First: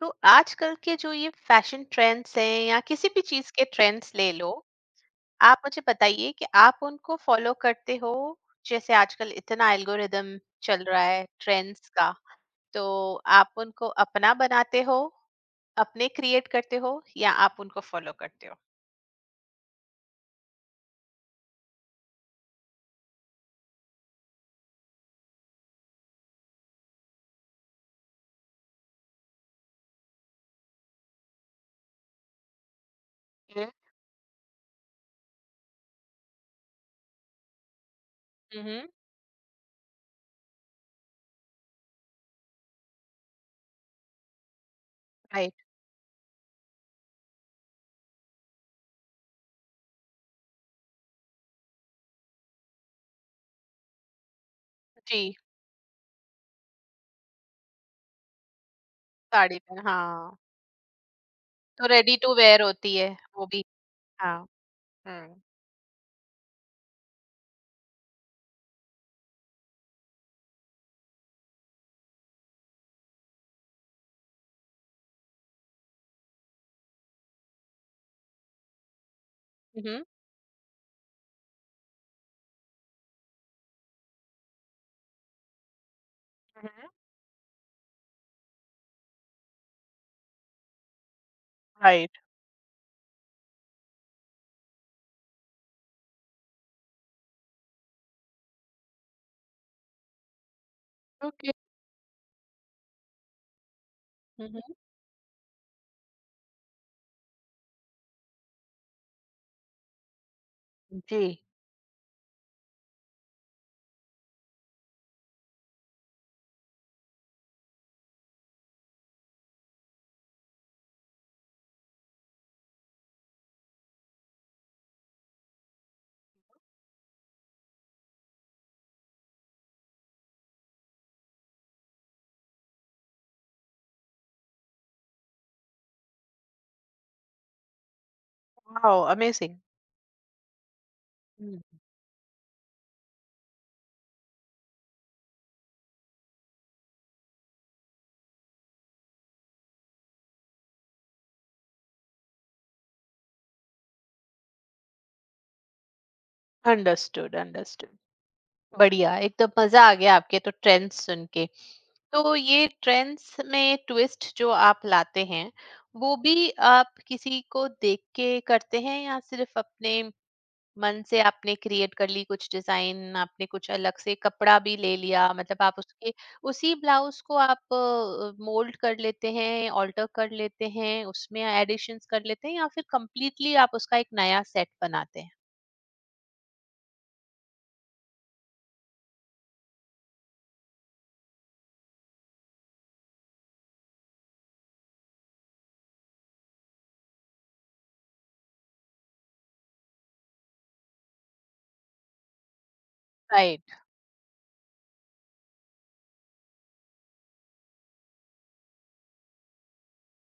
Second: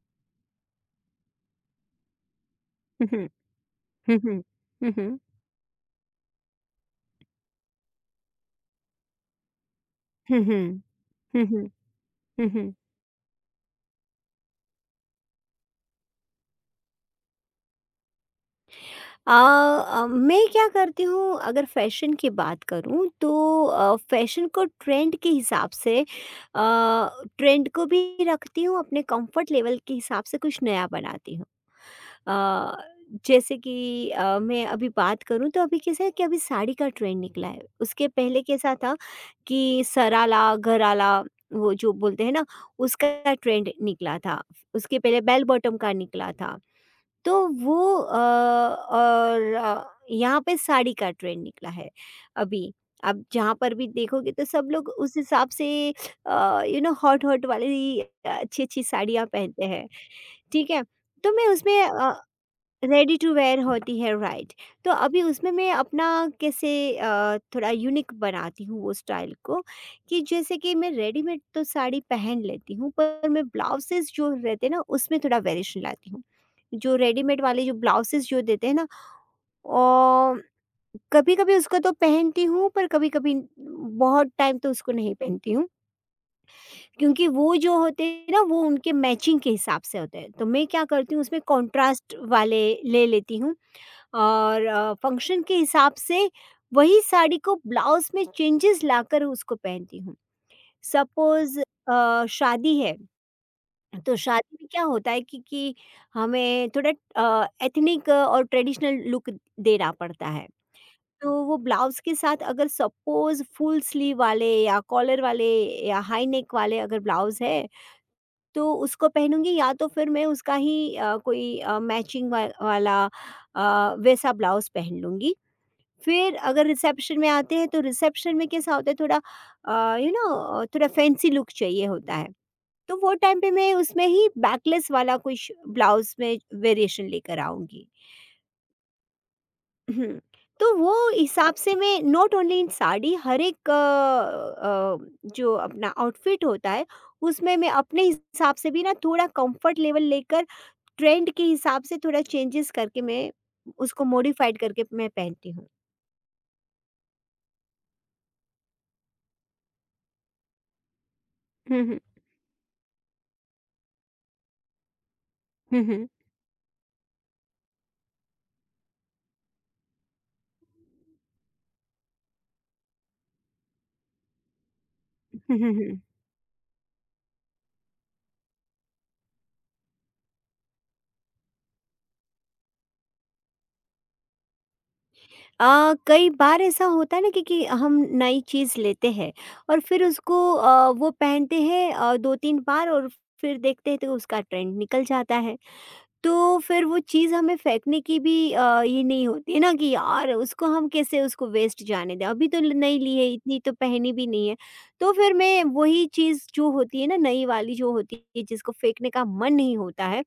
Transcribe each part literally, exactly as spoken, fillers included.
तो आजकल के जो ये फैशन ट्रेंड्स हैं या 哼 किसी भी 哼，चीज के ट्रेंड्स 哼 ले 哼，लो। 哼哼，आप मुझे बताइए कि आप उनको फॉलो करते हो। जैसे आजकल इतना एल्गोरिदम 哼哼，चल रहा है 哼哼，ट्रेंड्स का। 哼哼。तो आप उनको अपना बनाते हो, अपने क्रिएट करते हो या आप उनको फॉलो करते हो? अ अ, मैं क्या करती हूँ अगर फैशन की बात करूँ तो अ, फैशन को ट्रेंड के हिसाब से अ, ट्रेंड को भी रखती हूँ अपने कंफर्ट लेवल के हिसाब से कुछ नया बनाती हूँ। अ, जैसे कि अ, मैं अभी बात करूँ तो अभी कैसा है कि अभी साड़ी का ट्रेंड निकला है। उसके पहले कैसा हम्म। था कि सरारा, घरारा वो जो बोलते हैं ना उसका ट्रेंड निकला था। उसके पहले बेल राइट। बॉटम का निकला था। तो वो अ, और अ, यहाँ पे साड़ी का ट्रेंड निकला है अभी। आप जहाँ पर भी देखोगे तो सब लोग उस जी। हिसाब से uh, you know hot hot वाली अच्छी-अच्छी साड़ियाँ साड़ी पहनते पर, हैं, हाँ। ठीक है? तो मैं उसमें तो अ रेडी टू वेयर होती है रेडी टू वो वेयर भी। होती है हाँ। राइट। तो अभी हम्म। उसमें मैं अपना कैसे अ, थोड़ा यूनिक बनाती हूँ वो स्टाइल को कि जैसे कि मैं रेडीमेड तो साड़ी पहन लेती हूँ पर मैं ब्लाउजेस जो रहते हैं ना उसमें थोड़ा वेरिएशन लाती हूँ जो रेडीमेड वाले जो ब्लाउजेस जो देते हैं ना। हम्म। और कभी कभी उसको तो पहनती हूँ पर कभी कभी बहुत टाइम तो उसको नहीं पहनती हूँ क्योंकि वो जो होते हैं ना वो उनके मैचिंग के हिसाब से होते हैं तो मैं क्या करती हूँ उसमें कॉन्ट्रास्ट राइट। वाले ले लेती हूँ और अ, फंक्शन के हिसाब से वही साड़ी को ब्लाउज में चेंजेस लाकर उसको पहनती हूँ। ओके। सपोज़ अ, शादी है, तो शादी हम्म। में क्या होता है कि कि हमें थोड़ा अ, एथनिक और ट्रेडिशनल लुक देना पड़ता है। जी। तो वो ब्लाउज़ के साथ अगर सपोज़ फुल स्लीव वाले या कॉलर वाले या हाई नेक वाले अगर ब्लाउज़ है, तो उसको पहनूँगी या तो फिर मैं उसका ही अ, कोई अ, मैचिंग वा वाला अ, वैसा ब्लाउज़ पहन लूँगी। फिर अगर रिसेप्शन में आते हैं तो रिसेप्शन में कैसा होता है थोड़ा यू नो थोड़ा फैंसी लुक चाहिए होता है तो वो टाइम पे मैं उसमें ही बैकलेस वाला कुछ ब्लाउज में वेरिएशन लेकर आऊंगी। Wow, amazing! हम्म, तो वो हिसाब से मैं नॉट ओनली इन साड़ी हर एक अ, अ, जो अपना आउटफिट होता है उसमें मैं अपने हिसाब से भी ना थोड़ा कंफर्ट लेवल लेकर ट्रेंड के हिसाब से थोड़ा चेंजेस करके मैं उसको मॉडिफाइड करके मैं पहनती हूँ। Understood, understood. बढ़िया, एकदम मजा आ गया आपके तो ट्रेंड्स सुन के। हम्म तो ये ट्रेंड्स में ट्विस्ट जो आप लाते हैं, हम्म हम्म वो भी आप किसी को देख के करते हैं या सिर्फ अपने मन से आपने क्रिएट कर ली कुछ डिजाइन, आपने कुछ अलग से कपड़ा भी ले लिया, हम्म मतलब हम्म आप हम्म। उसके उसी ब्लाउज को आप मोल्ड कर लेते हैं, ऑल्टर कर लेते हैं, उसमें एडिशंस कर लेते हैं या फिर कंप्लीटली आप उसका एक नया सेट बनाते हैं? अ, कई बार ऐसा होता है ना कि, कि हम नई चीज़ लेते हैं और फिर उसको अ, वो पहनते हैं अ, दो तीन बार और फिर देखते हैं तो उसका ट्रेंड निकल जाता है। तो फिर वो चीज़ हमें फेंकने की भी अ, ये नहीं होती है ना कि यार उसको हम कैसे उसको वेस्ट जाने दें, अभी तो ल नहीं ली है, इतनी तो राइट। पहनी भी नहीं है। तो फिर मैं वही चीज़ जो होती है ना नई वाली जो होती है जिसको फेंकने का मन नहीं होता है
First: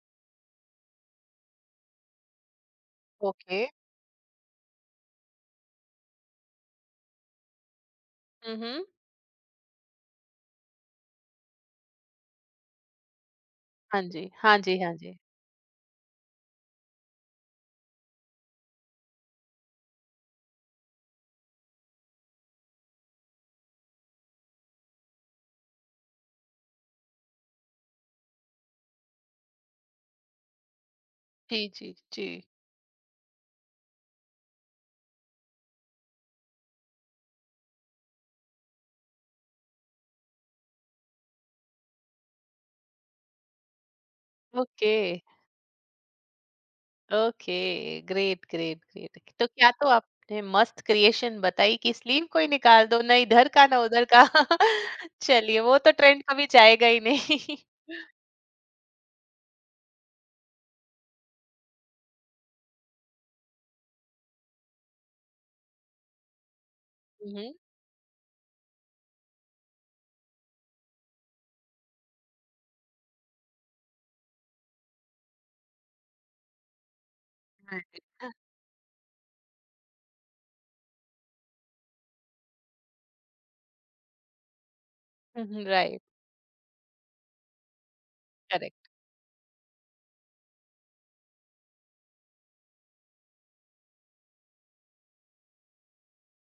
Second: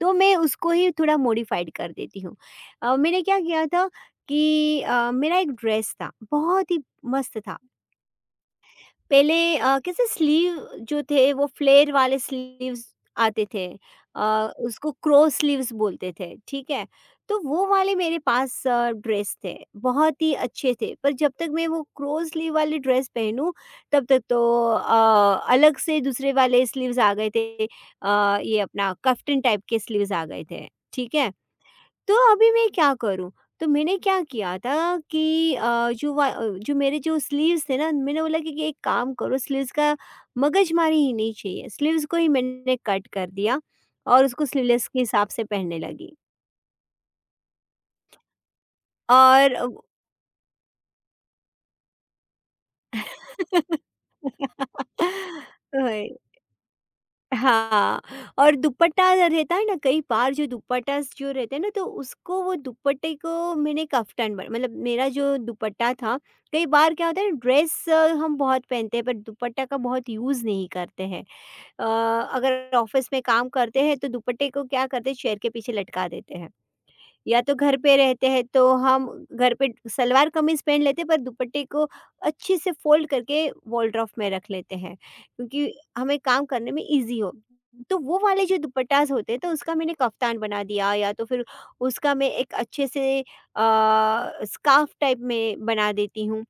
तो मैं उसको ही थोड़ा मॉडिफाइड कर देती हूँ। अ, मैंने क्या ओके। किया था कि अ, मेरा एक ड्रेस था, बहुत ही मस्त था। पहले अ, कैसे स्लीव जो थे वो फ्लेयर वाले स्लीव्स आते थे। हाँ अ, जी, हाँ जी, उसको हाँ जी। क्रो स्लीव्स बोलते थे, ठीक है। तो वो वाले मेरे पास अ, ड्रेस थे बहुत ही अच्छे थे, पर जब तक मैं वो क्रो स्लीव वाली ड्रेस पहनूं तब तक तो अ, अलग से दूसरे वाले स्लीव्स आ गए थे। अ, ये अपना कफ्टन टाइप के स्लीव्स आ गए थे, ठीक है। जी, जी, तो जी। अभी मैं क्या करूँ? तो मैंने क्या किया था कि अ, जो वा अ, जो मेरे जो स्लीव्स थे ना, मैंने बोला कि कि एक काम करो स्लीव्स का मगजमारी ही नहीं चाहिए। स्लीव्स को ही मैंने कट कर दिया और उसको स्लीवलेस ओके, के हिसाब से पहनने लगी। ओके। Great, great, great. तो और क्या, तो आपने मस्त क्रिएशन बताई कि स्लीव कोई निकाल दो, ना इधर का अ, ना उधर का। चलिए वो तो वही। ट्रेंड कभी जाएगा ही नहीं। हाँ, और दुपट्टा रहता है ना कई बार जो दुपट्टास जो रहते हैं ना तो उसको वो दुपट्टे को मैंने कफ्तान बन मतलब मेरा जो दुपट्टा था, कई बार क्या होता है हुँ, ना हुँ। ड्रेस अ, हम बहुत पहनते हैं पर दुपट्टा का बहुत यूज़ नहीं करते हैं। अ, अगर ऑफिस में काम करते हैं तो दुपट्टे को क्या करते हैं चेयर के पीछे लटका देते हैं। या तो घर पे रहते हैं तो हम घर पे सलवार कमीज पहन लेते हैं पर दुपट्टे को अच्छे से फोल्ड करके वॉलड्रॉफ में रख लेते हैं हुँ, क्योंकि राइट। हमें काम करने में इजी हो। तो वो वाले जो करेक्ट। दुपट्टास होते हैं तो उसका मैंने कफ्तान बना दिया या तो फिर उसका मैं एक अच्छे से स्कार्फ टाइप में बना देती हूँ।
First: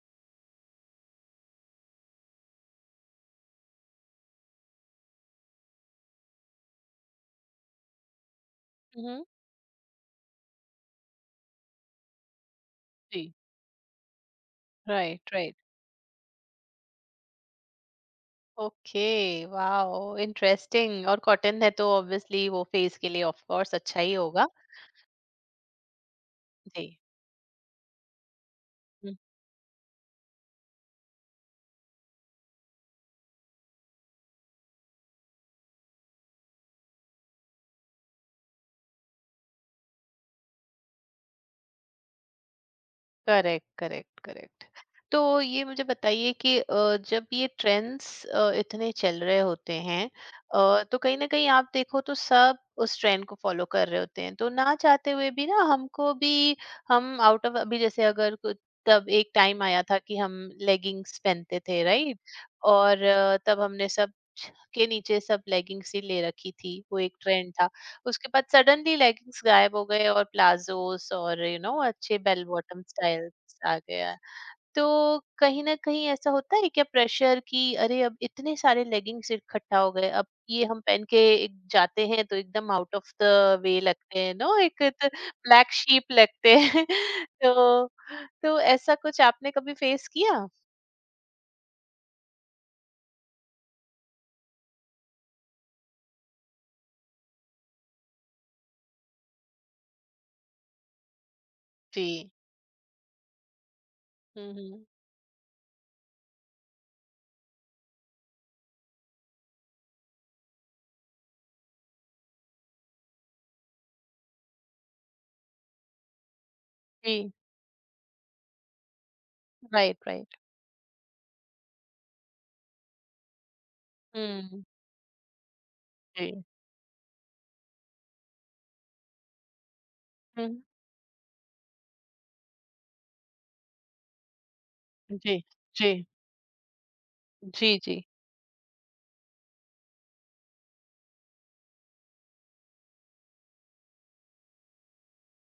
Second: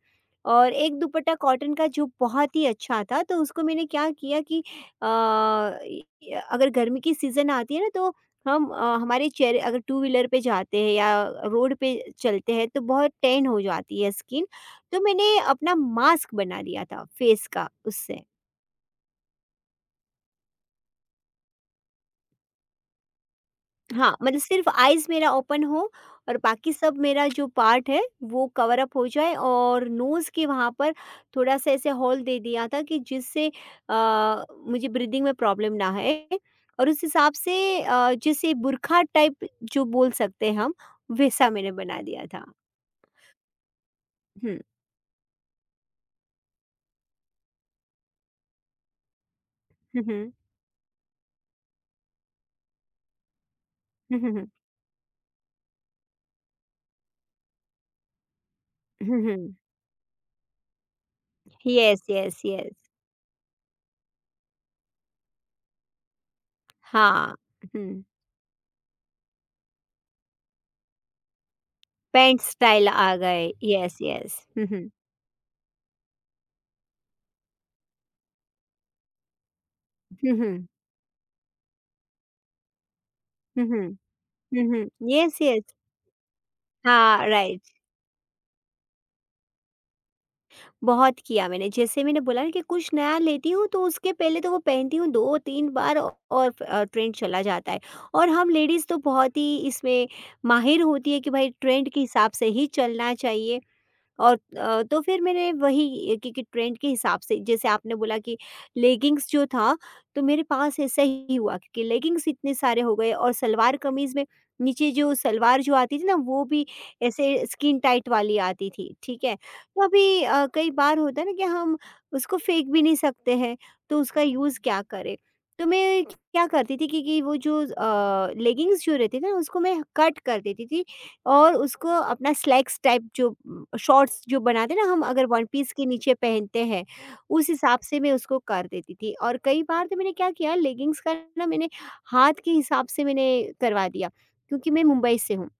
और एक दुपट्टा कॉटन का जो बहुत ही अच्छा था तो उसको मैंने क्या किया कि अ, अगर गर्मी की सीज़न आती है ना तो हम अ, हुँ, हमारे चेहरे अगर टू व्हीलर पे जाते हैं या रोड पे चलते हैं तो बहुत जी। टैन हो जाती है स्किन। तो राइट, मैंने राइट। अपना मास्क बना लिया था फेस का उससे। Okay, wow! इंटरेस्टिंग। और कॉटन है तो ऑब्वियसली वो फेस के लिए ऑफ कोर्स अच्छा ही हाँ, मतलब होगा। सिर्फ आईज मेरा ओपन हो और बाकी जी। सब मेरा जो पार्ट है वो कवर अप हो हुँ। जाए। और नोज़ के वहाँ पर थोड़ा सा ऐसे होल दे दिया था कि जिससे अ, मुझे ब्रीदिंग में प्रॉब्लम ना है। और उस हिसाब से अ, जैसे बुरखा टाइप जो बोल सकते हैं हम, वैसा मैंने बना दिया था। Correct, correct, hmm. करेक्ट। तो ये मुझे बताइए कि अ, जब ये ट्रेंड्स इतने चल रहे होते हैं, अ, तो कहीं ना कहीं आप देखो तो सब उस ट्रेंड को फॉलो कर रहे हुँ, होते हुँ, हैं हुँ। तो ना चाहते हुए भी ना हमको भी। हम आउट ऑफ अभी जैसे अगर कुछ- तब हुँ, एक हुँ। टाइम आया था कि हम लेगिंग्स पहनते थे, येस, राइट? Yes, yes. और अ, तब हमने सब के नीचे सब लेगिंग्स ही ले रखी थी, वो एक हाँ। ट्रेंड था। हुँ। उसके बाद सडनली लेगिंग्स गायब हो गए और प्लाजोस और यू you नो know, अच्छे पैंट बेल बॉटम स्टाइल आ गए। स्टाइल्स आ येस, गया। येस। हुँ, हुँ। तो कहीं ना कहीं ऐसा होता है क्या प्रेशर कि अरे अब इतने सारे लेगिंग्स इकट्ठा हो गए, अब हुँ, ये हुँ। हम पहन के एक जाते हैं तो एकदम out of the hmm, way हुँ। लगते हैं, नो, हुँ, एक हुँ। Yes, yes. ब्लैक शीप लगते हैं। हाँ, राइट। तो तो ऐसा कुछ आपने कभी फेस किया? बहुत किया मैंने। जैसे मैंने बोला ना कि कुछ नया लेती हूँ तो उसके पहले तो वो पहनती हूँ दो तीन बार औ- और फ अ, ट्रेंड चला जाता है। और हम लेडीज़ तो बहुत ही इसमें माहिर होती है कि भाई ट्रेंड के हिसाब जी। से ही चलना चाहिए। और हम्म, अ, हम्म। तो फिर मैंने वही, क्योंकि ट्रेंड के हिसाब से जैसे आपने बोला कि लेगिंग्स जो था तो मेरे पास ऐसा ही हुआ क्योंकि लेगिंग्स इतने सारे हो गए और सलवार कमीज में नीचे जो सलवार जो आती थी ना वो भी जी। ऐसे स्किन टाइट वाली आती थी, ठीक है। तो राइट, अभी राइट। अ, कई बार होता है ना कि हम उसको फेंक भी नहीं सकते हैं तो उसका यूज़ हम्म। क्या करें। तो मैं जी। क्या करती थी कि, कि वो जो लेगिंग्स जो रहती थी ना उसको मैं कट कर हम्म। देती थी और उसको अपना स्लैक्स टाइप जो शॉर्ट्स जो बनाते ना हम अगर जी। वन पीस के जी। नीचे पहनते हैं, उस जी, हिसाब से जी। मैं उसको कर देती थी। और कई बार तो मैंने क्या किया लेगिंग्स का ना मैंने हाथ के हिसाब से मैंने करवा दिया, क्योंकि मैं मुंबई से हूँ।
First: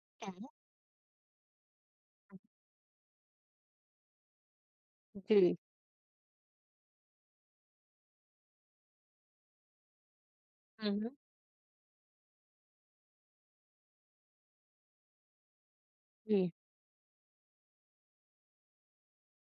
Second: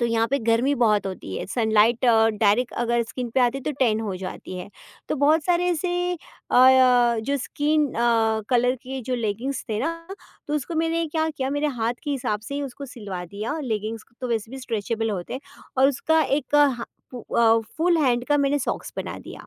तो यहाँ पे गर्मी बहुत होती है। सनलाइट अ, डायरेक्ट अगर स्किन पे आती है तो टैन हो जाती है। तो बहुत है। सारे ऐसे अ, जो स्किन अ, कलर के जो लेगिंग्स थे ना तो उसको हुँ, मैंने हुँ। क्या किया मेरे हाथ के हिसाब से ही उसको सिलवा दिया। लेगिंग्स तो वैसे भी स्ट्रेचेबल होते हैं और उसका जी। एक अ, हा- फु- अ, फुल हैंड का मैंने सॉक्स बना दिया।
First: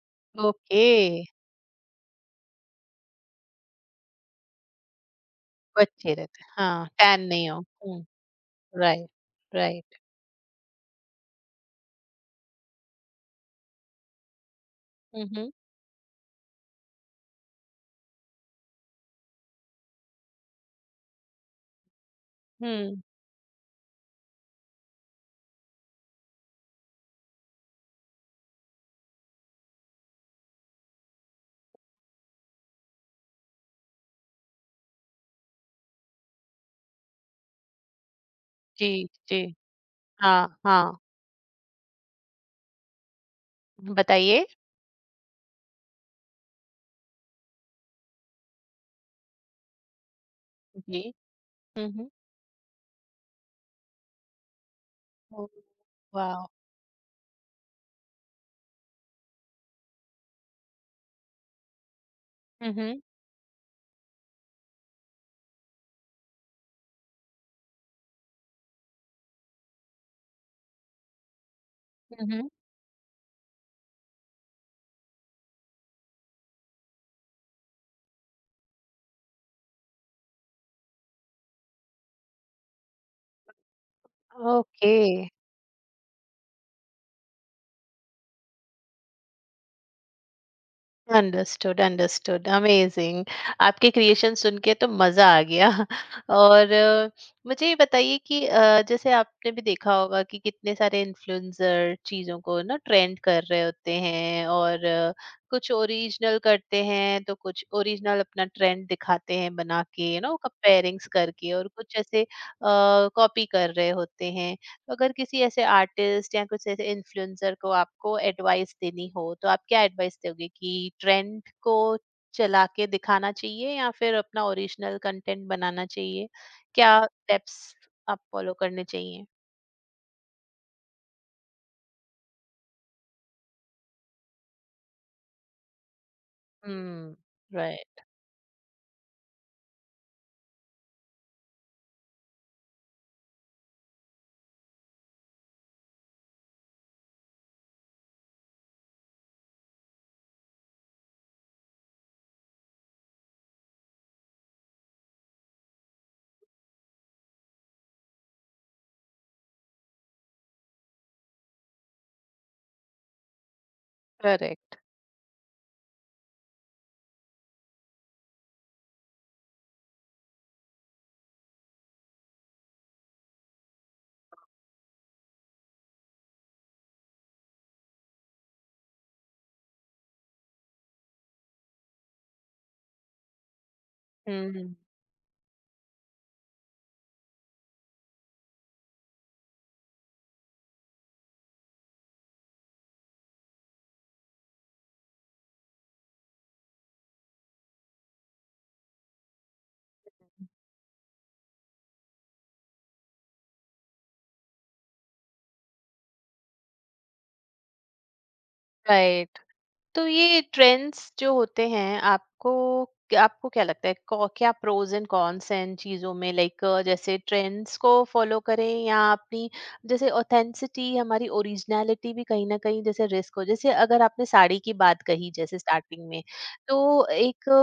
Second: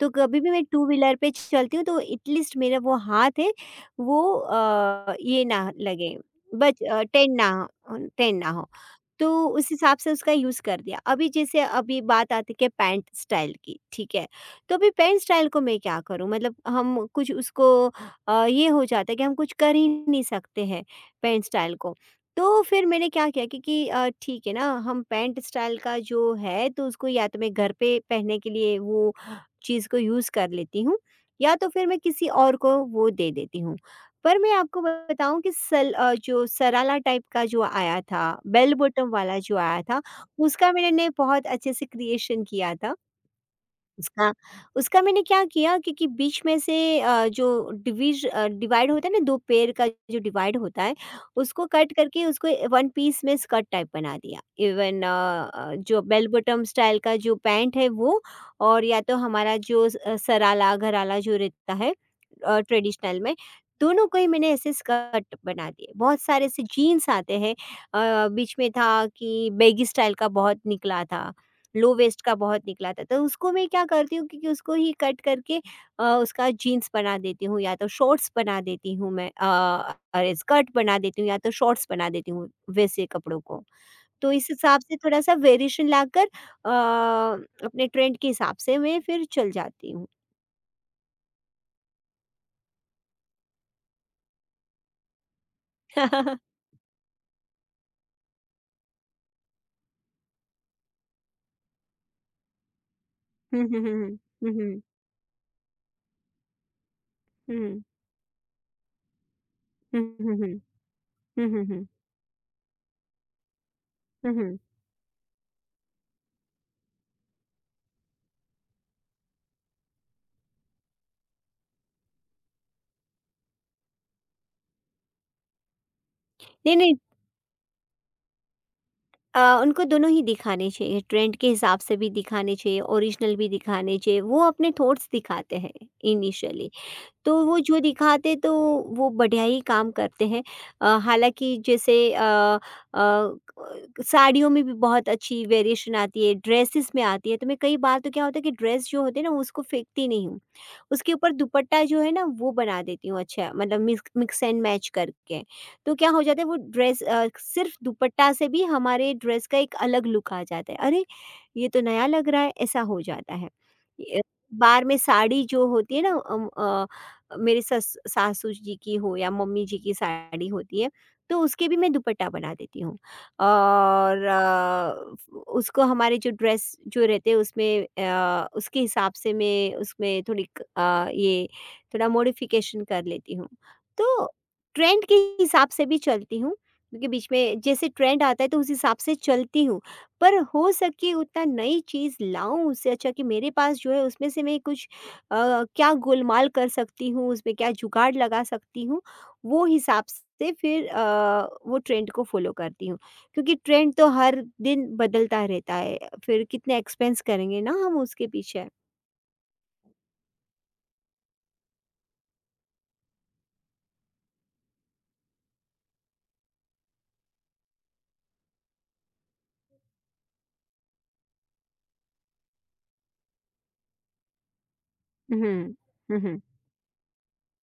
तो कभी भी मैं ओके। टू व्हीलर पे चलती हूँ तो एटलीस्ट मेरा वो हाथ है वो अ, ये ना बच्चे लगे, रहते हैं। बच हाँ, टैन टेन ना नहीं हो। हो, हुँ, टेन ना हो। राइट, तो उस हिसाब राइट। से उसका यूज़ कर दिया। अभी जैसे अभी बात आती है पैंट स्टाइल की, ठीक है। तो अभी पैंट हुँ, स्टाइल हुँ, को मैं क्या करूँ मतलब हम कुछ उसको अ, ये हो जाता है कि हम कुछ कर ही नहीं सकते हैं पैंट स्टाइल को। तो फिर हुँ। मैंने क्या किया क्योंकि अ, ठीक है ना, हम पैंट स्टाइल का जो है तो उसको या तो मैं घर पे पहनने के लिए वो चीज़ को यूज़ कर लेती हूँ या तो फिर मैं किसी और को वो दे देती हूँ। पर मैं आपको बताऊँ कि सल अ, जो सरारा टाइप का जो आया था, बेल जी, बॉटम वाला जी। जो आया था, हाँ, उसका हाँ। मैंने बहुत अच्छे से क्रिएशन किया था। उसका बताइए? उसका मैंने क्या किया क्योंकि बीच में से अ, जो डिवीज अ, डिवाइड होता है ना, दो पेड़ का जो डिवाइड होता है, जी। उसको हुँ, कट हुँ। करके उसको वन पीस में स्कर्ट टाइप बना दिया। इवन अ ओह, अ, जो बेल वॉव! बॉटम स्टाइल का जो पैंट है वो। और या तो हमारा जो स अ, सरारा, घरारा जो रहता है अ, हुँ, हुँ। ट्रेडिशनल में, दोनों को ही मैंने ऐसे स्कर्ट बना दिए। बहुत सारे ऐसे जीन्स आते हैं। अ, बीच में था कि बैगी स्टाइल का बहुत निकला था। लो वेस्ट हुँ, का हुँ। बहुत निकला था तो उसको मैं क्या करती हूँ क्योंकि उसको ही कट करके अ, उसका जीन्स बना देती हूँ या तो शॉर्ट्स बना देती हूँ मैं, अ, अरे स्कर्ट बना देती हूँ या तो शॉर्ट्स बना देती हूँ वैसे कपड़ों को। तो इस हिसाब ओके। से थोड़ा सा वेरिएशन लाकर अ, अपने ट्रेंड के हिसाब से मैं फिर चल जाती हूँ। Understood, understood, amazing. आपके क्रिएशन सुन के तो मज़ा आ गया। और अ, मुझे ये बताइए कि अ, जैसे आपने भी देखा होगा कि कितने सारे इन्फ्लुएंसर चीज़ों को ना ट्रेंड कर रहे हम्म, होते हम्म, हैं हम्म, और अ, कुछ ओरिजिनल करते हैं, तो कुछ हम्म, ओरिजिनल अपना ट्रेंड दिखाते हैं बना हम्म, के, यू हम्म, नो हम्म, कंपेयरिंग्स करके, हम्म, और हम्म, हम्म, कुछ ऐसे अ, कॉपी कर रहे होते हम्म, हम्म। हैं। तो अगर किसी ऐसे आर्टिस्ट या कुछ ऐसे इन्फ्लुएंसर को आपको एडवाइस देनी हो तो आप क्या एडवाइस दोगे कि ट्रेंड को चला के दिखाना चाहिए या फिर अपना ओरिजिनल कंटेंट बनाना चाहिए, नहीं नहीं, क्या स्टेप्स आप फॉलो करने चाहिए? अ, उनको दोनों ही दिखाने चाहिए, ट्रेंड के हिसाब से भी दिखाने चाहिए, ओरिजिनल भी दिखाने चाहिए, वो अपने थॉट्स दिखाते हैं इनिशियली। हम्म। तो वो जो राइट। दिखाते तो वो बढ़िया ही काम करते हैं। अ, हालाँकि जैसे अ अ, साड़ियों में भी बहुत अच्छी वेरिएशन आती है, ड्रेसेस में आती है, तो मैं कई बार तो क्या होता है कि ड्रेस जो होते हैं ना उसको फेंकती नहीं हूँ। उसके ऊपर दुपट्टा जो है ना वो बना देती हूँ, अच्छा मतलब मिक्स मिक्स एंड मैच करके। तो क्या हो जाता है वो ड्रेस अ, सिर्फ़ दुपट्टा से भी हमारे ड्रेस का एक अलग लुक आ जाता है। अरे! ये तो नया लग रहा है, ऐसा हो जाता है। य करेक्ट। बार में साड़ी जो होती है ना अम अ मेरे सस सासू जी की हो या मम्मी जी की साड़ी होती है, तो उसके भी मैं दुपट्टा बना देती हूँ। और अ, उसको हमारे जो ड्रेस जो रहते हैं उसमें अ, उसके हिसाब से मैं उसमें थोड़ी क- अ, ये थोड़ा मॉडिफिकेशन कर लेती हूँ। तो हम्म। ट्रेंड के हिसाब से भी चलती हूँ, क्योंकि बीच में जैसे ट्रेंड आता है तो उस हिसाब से चलती हूँ। पर हो सके उतना नई चीज़ लाऊं उससे अच्छा कि मेरे पास जो है उसमें से मैं कुछ अ, क्या गोलमाल कर सकती हूँ, उसमें क्या जुगाड़ लगा सकती हूँ, वो हिसाब से फिर अ, वो ट्रेंड को फ़ॉलो करती हूँ। क्योंकि ट्रेंड तो हर दिन बदलता रहता है, फिर कितने एक्सपेंस करेंगे ना हम उसके पीछे। राइट। तो ये ट्रेंड्स जो होते हैं, आपको आपको क्या लगता है कौ- क्या प्रोज एंड कॉन्स हैं इन चीजों में, लाइक जैसे ट्रेंड्स को फॉलो करें या अपनी जैसे ऑथेंसिटी, हमारी ओरिजिनलिटी भी कहीं ना कहीं जैसे रिस्क हो, जैसे अगर आपने साड़ी की बात कही हुँ। जैसे स्टार्टिंग हुँ, में, हुँ। तो एक अ,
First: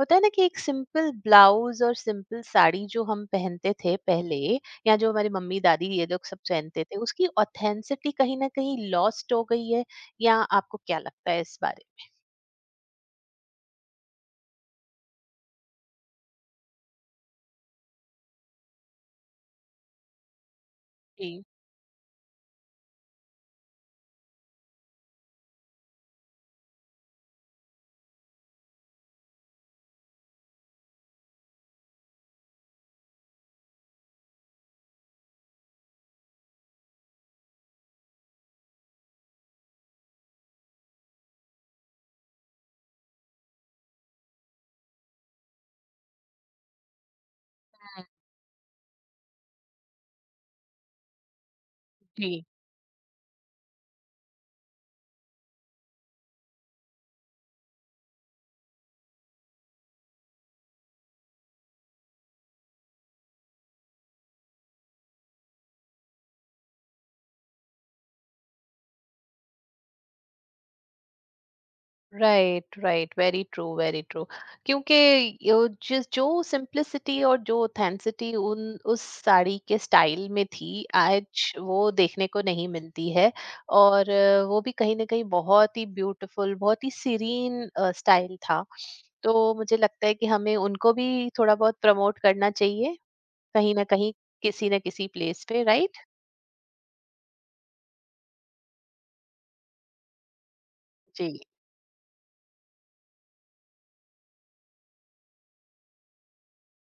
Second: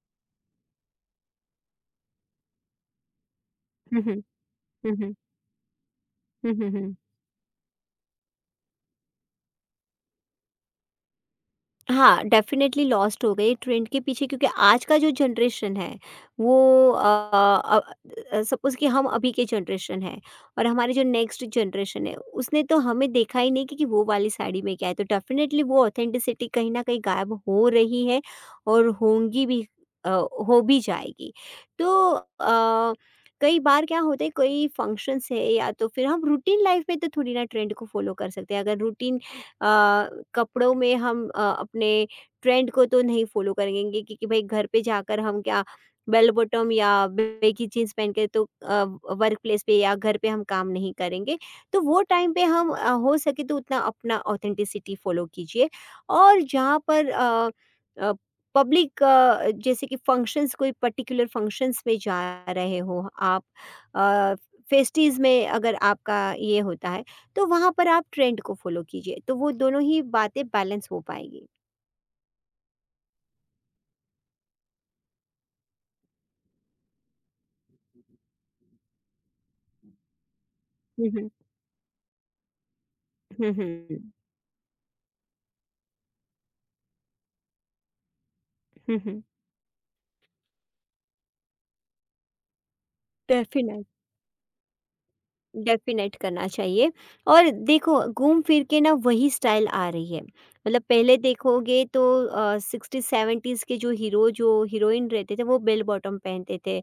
होता है ना कि एक सिंपल ब्लाउज और सिंपल साड़ी जो हम पहनते थे हुँ, हुँ। पहले, हुँ, या जो हुँ। हमारी मम्मी दादी ये लोग सब हुँ, हुँ, पहनते हुँ। थे, उसकी ऑथेंसिटी कहीं ना कहीं लॉस्ट हो गई है, या आपको क्या लगता है इस बारे? हाँ, डेफ़िनेटली लॉस्ट हो गए ट्रेंड के पीछे, क्योंकि आज का जो जनरेशन है वो अ अ अ, सपोज़ कि हम अभी के जनरेशन हैं और हमारे जो जी, नेक्स्ट जनरेशन है, उसने तो हमें देखा ही नहीं कि, कि वो वाली साड़ी में क्या है। तो डेफ़िनेटली वो ऑथेंटिसिटी कहीं न कहीं गायब हो रही है और होंगी भी, अ, हो भी जाएगी। तो अ, कई बार क्या होता है, कोई फंक्शंस है या तो फिर हम रूटीन लाइफ़ में तो थोड़ी ना ट्रेंड को फ़ॉलो कर सकते हैं। अगर रूटीन अ, कपड़ों में हम अ, अपने ट्रेंड को तो नहीं फ़ॉलो करेंगे कि, कि भाई घर पे जाकर हम क्या बेल बॉटम या बेगी जीन्स पहन के तो अ, वर्क प्लेस पे या घर पे हम काम नहीं करेंगे। तो वो टाइम पे जी। हम अ, हो सके तो उतना अपना ऑथेंटिसिटी फ़ॉलो कीजिए। और जहाँ पर अ अ, पब्लिक अ, जैसे कि फंक्शंस कोई पर्टिकुलर फंक्शंस में जा रहे हो आप अ, फेस्टिवज़ में अगर आपका ये होता है, तो वहाँ पर आप ट्रेंड को फॉलो कीजिए, तो वो दोनों ही बातें बैलेंस हो पाएगी। Right, right, very true, very true. क्योंकि यो जिस जो सिंप्लिसिटी और जो ऑथेंसिटी उन उस साड़ी के स्टाइल में थी, हुँ, हुँ। आज वो देखने को नहीं मिलती है। हुँ, हुँ। और अ, वो भी कहीं न कहीं बहुत ही ब्यूटीफुल, बहुत ही सीरीन अ, स्टाइल था। हुँ, हुँ। तो मुझे लगता है कि हमें उनको भी थोड़ा बहुत प्रमोट करना चाहिए, कहीं न डेफिनेट कहीं, किसी न किसी प्लेस पे, राइट? डेफ़िनेट करना चाहिए। और देखो घूम फिर के ना वही स्टाइल आ रही है। मतलब पहले जी, देखोगे तो अ, सिक्सटी-सेवेंटीज़ के जो हीरो जो हीरोइन रहते थे वो बेल बॉटम पहनते थे।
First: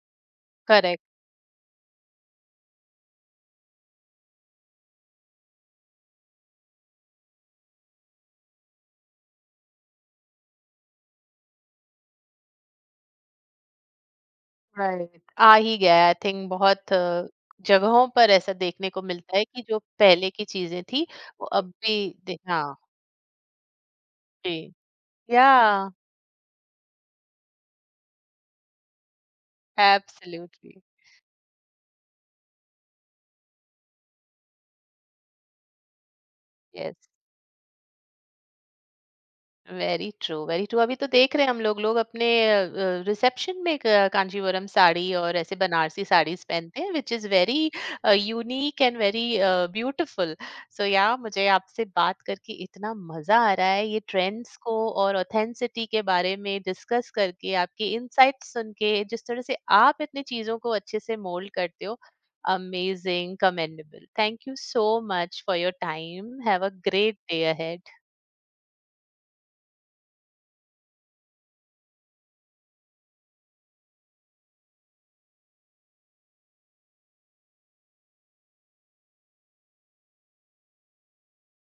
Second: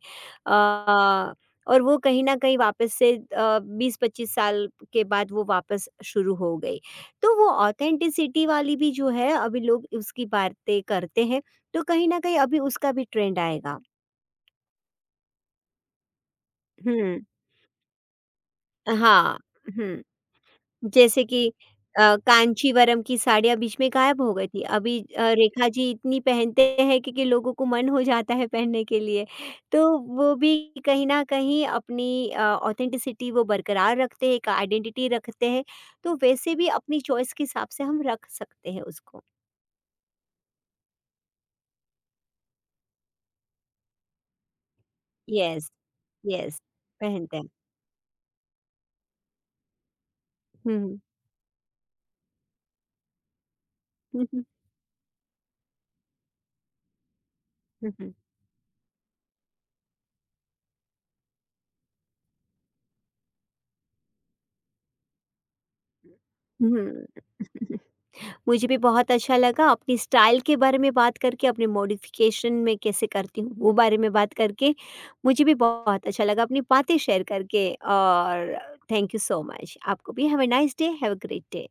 करेक्ट। अ, और वो कहीं न कहीं वापस से अ, बीस पच्चीस साल के बाद वो वापस शुरू हो गई। तो वो ऑथेंटिसिटी वाली भी जो है अभी लोग उसकी बातें करते हैं, तो कहीं न कहीं अभी उसका भी ट्रेंड आएगा। राइट, आ ही गया है आई थिंक। बहुत हुँ। अ, जगहों पर ऐसा देखने को मिलता हाँ। है कि जो हुँ। पहले की चीज़ें थी जैसे वो कि अब भी अ, दे, हाँ। कांचीवरम की साड़ियाँ बीच में गायब हो गई जी। थी। अभी अ, या। रेखा जी इतनी पहनते हैं कि कि लोगों को मन हो जाता है पहनने के लिए। तो वो भी एब्सोल्युटली। कहीं न कहीं अपनी अ, ऑथेंटिसिटी वो बरकरार रखते हैं, एक आइडेंटिटी रखते हैं। तो वैसे भी यस। अपनी चॉइस के हिसाब से हम रख सकते हैं उसको। Very true, very true. अभी तो देख रहे हैं हम लोग, लोग अपने रिसेप्शन में क- कांजीवरम साड़ी और ऐसे यस, बनारसी साड़ीज यस, पहनते हैं, विच इज पहनते हैं। Very unique and very beautiful. So hmm, या मुझे आपसे बात करके इतना मजा आ रहा है ये हुँ। ट्रेंड्स को और ऑथेंसिटी के बारे में डिस्कस करके, आपके इनसाइट सुन के, जिस तरह से आप इतनी चीजों को अच्छे से मोल्ड करते हो, amazing, commendable. Thank you so much for your time. Have a great day hmm. Ahead. मुझे भी बहुत अच्छा लगा अपनी स्टाइल के बारे में बात करके, अपने मॉडिफ़िकेशन में कैसे करती हूँ, वो बारे में बात करके। मुझे भी बहुत अच्छा लगा अपनी बातें शेयर करके और थैंक यू सो मच। आपको भी have a nice day, have a great day.